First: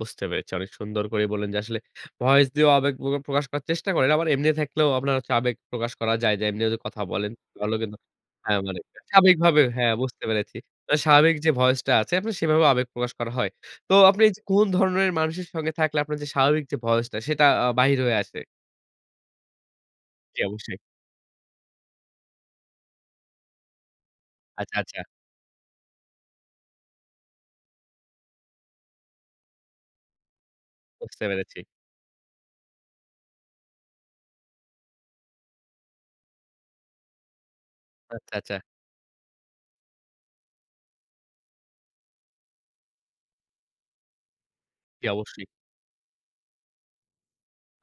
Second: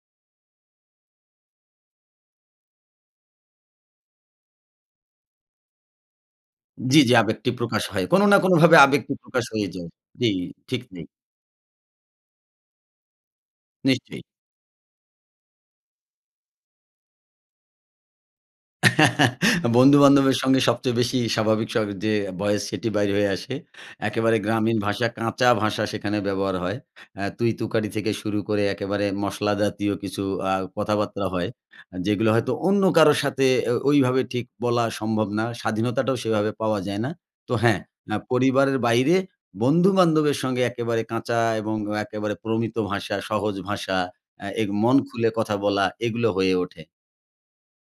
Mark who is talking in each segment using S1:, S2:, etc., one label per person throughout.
S1: বুঝতে পেরেছি। অনেক সুন্দর করেই বললেন যে আসলে ভয়েস দিয়েও আবেগ প্র প্রকাশ করার চেষ্টা করেন। আবার এমনি থাকলেও আপনার আবেগ প্রকাশ করা যায়। যে এমনিও যে
S2: জি,
S1: কথা
S2: জি।
S1: বলেন।
S2: আবেগটি
S1: ভালো
S2: প্রকাশ
S1: কিন্তু
S2: হয়। কোন না
S1: হ্যাঁ
S2: কোনভাবে
S1: মানে
S2: আবেগটি প্রকাশ
S1: স্বাবিকভাবে
S2: হয়ে যায়।
S1: হ্যাঁ বুঝতে
S2: জি,
S1: পেরেছি।
S2: ঠিক
S1: আ
S2: নেই।
S1: স্বাভাবিক যে voice টা আছে আপনি সেভাবেও আবেগ প্রকাশ করা হয়। তো আপনি
S2: নিশ্চয়ই।
S1: এই যে কোন ধরনের মানুষের সঙ্গে থাকলে আপনার যে স্বাভাবিক যে voice টা সেটা আ বাহির হয়ে আসে?
S2: আ বন্ধু-বান্ধবের
S1: জি,
S2: সঙ্গে
S1: অবশ্যই।
S2: সবচেয়ে বেশি স্বাভাবিক স্বর যে voice সেটি বের হয়ে আসে। একেবারে গ্রামীণ
S1: আচ্ছা, আচ্ছা।
S2: ভাষা, কাঁচা ভাষা সেখানে ব্যবহার হয়। আ তুই-তুকারি থেকে শুরু করে একেবারে মশলা জাতীয় কিছু আ
S1: বুঝতে
S2: কথাবার্তা হয়।
S1: পেরেছি।
S2: যেগুলো হয়তো অন্য কারো সাথে এ ওইভাবে ঠিক বলা সম্ভব না। স্বাধীনতাটাও সেভাবে পাওয়া যায় না। তো হ্যাঁ, না
S1: আচ্ছা, আচ্ছা।
S2: পরিবারের বাইরে বন্ধু-বান্ধবের সঙ্গে একেবারে কাঁচা এবং একেবারে প্রমিত ভাষা, সহজ ভাষা, আ এই মন
S1: জি,
S2: খুলে
S1: অবশ্যই।
S2: কথা বলা এগুলো হয়ে ওঠে।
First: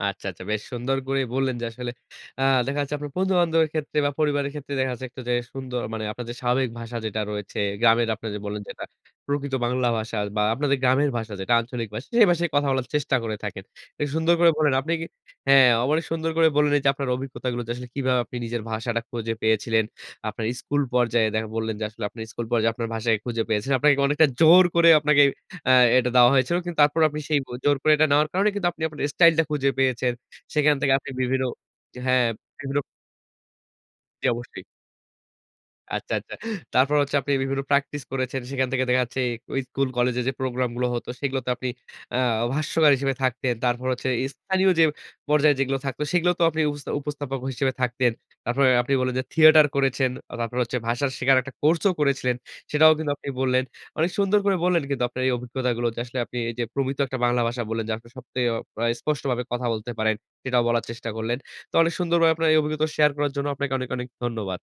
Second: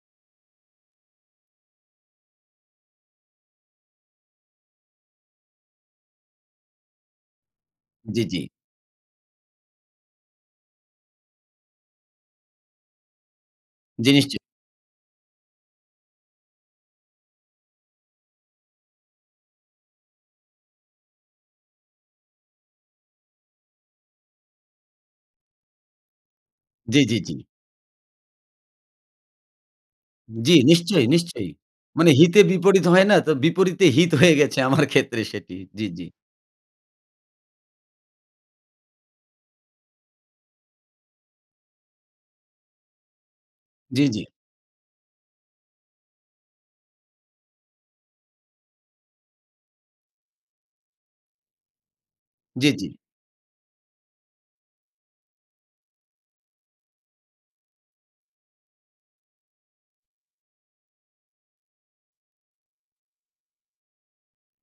S1: আচ্ছা, আচ্ছা। বেশ সুন্দর করেই বললেন যে আসলে আ দেখা যাচ্ছে আপনার বন্ধু-বান্ধবের ক্ষেত্রে বা পরিবারের ক্ষেত্রে দেখা যাচ্ছে একটু যে সুন্দর মানে আপনার যে স্বাভাবিক ভাষা যেটা রয়েছে গ্রামের
S2: জি,
S1: আপনার
S2: জি।
S1: যে বললেন যেটা, প্রকৃত বাংলা ভাষা বা আপনাদের গ্রামের ভাষা যেটা আঞ্চলিক ভাষা সেই ভাষায় কথা বলার চেষ্টা করে থাকেন। বেশ
S2: জি
S1: সুন্দর
S2: নিশ্চই।
S1: করে বললেন, আপনি কি হ্যাঁ অ মানে সুন্দর করে বললেন এইযে আপনার অভিজ্ঞতাগুলো। যে আসলে কিভাবে আপনি নিজের ভাষাটা খুঁজে পেয়েছিলেন, আপনার স্কুল পর্যায়ে দেখ বললেন যে আসলে আপনি স্কুল পর্যায়ে আপনার ভাষাকে খুঁজে পেয়েছেন। আপনাকে অনেকটা জোর করে আপনাকে আ এটা দেওয়া হয়েছিল। কিন্তু
S2: জি,
S1: তারপরও
S2: জি,
S1: আপনি
S2: জি।
S1: সেই বু জোর করে এটা নেওয়ার কারণে কিন্তু আপনি আপনার স্টাইলটা খুঁজে পেয়েছেন।
S2: জি,
S1: সেখান থেকে
S2: নিশ্চয়ই,
S1: আপনি বিভিন্ন
S2: নিশ্চয়ই। মানে
S1: হ্যাঁ,
S2: হিতে
S1: বিভিন্ন
S2: বিপরীত হয় না? তো বিপরীতে হিত
S1: জি,
S2: হয়ে গেছে
S1: অবশ্যই।
S2: আমার ক্ষেত্রে সেটি। জি, জি।
S1: আচ্ছা, আচ্ছা। তারপর হচ্ছে আপনি বিভিন্ন প্র্যাকটিস করেছেন সেখান থেকে দেখা যাচ্ছে, ওই স্কুল কলেজে যে প্রোগ্রামগুলো হত সেগুলোতে আপনি আ ভাষ্যকার হিসেবে থাকতেন। তারপর
S2: জি,
S1: হচ্ছে
S2: জি।
S1: স্থানীয় যে পর্যায়ে যেগুলো থাকতো, সেগুলো তোও আপনি উপস্থা উপস্থাপক হিসেবে থাকতেন। তারপরে আপনি বললেন যে থিয়েটার করেছেন, আ তারপরে হচ্ছে ভাষা শেখার একটা কোর্সও করেছিলেন।
S2: জি, জি।
S1: সেটাও কিন্তু আপনি বললেন। অনেক সুন্দর করে বললেন কিন্তু আপনার এই অভিজ্ঞতাগুলো। যে আসলে আপনি এই যে প্রমিত একটা বাংলা ভাষা বললেন যে আপনি সবচেয়ে অ অ স্পষ্ট ভাবে কথা বলতে পারেন। সেটাও বলার চেষ্টা করলেন। তো অনেক সুন্দর ভাবে আপনার এই অভিজ্ঞতা শেয়ার করার জন্য আপনাকে অনেক, অনেক ধন্যবাদ।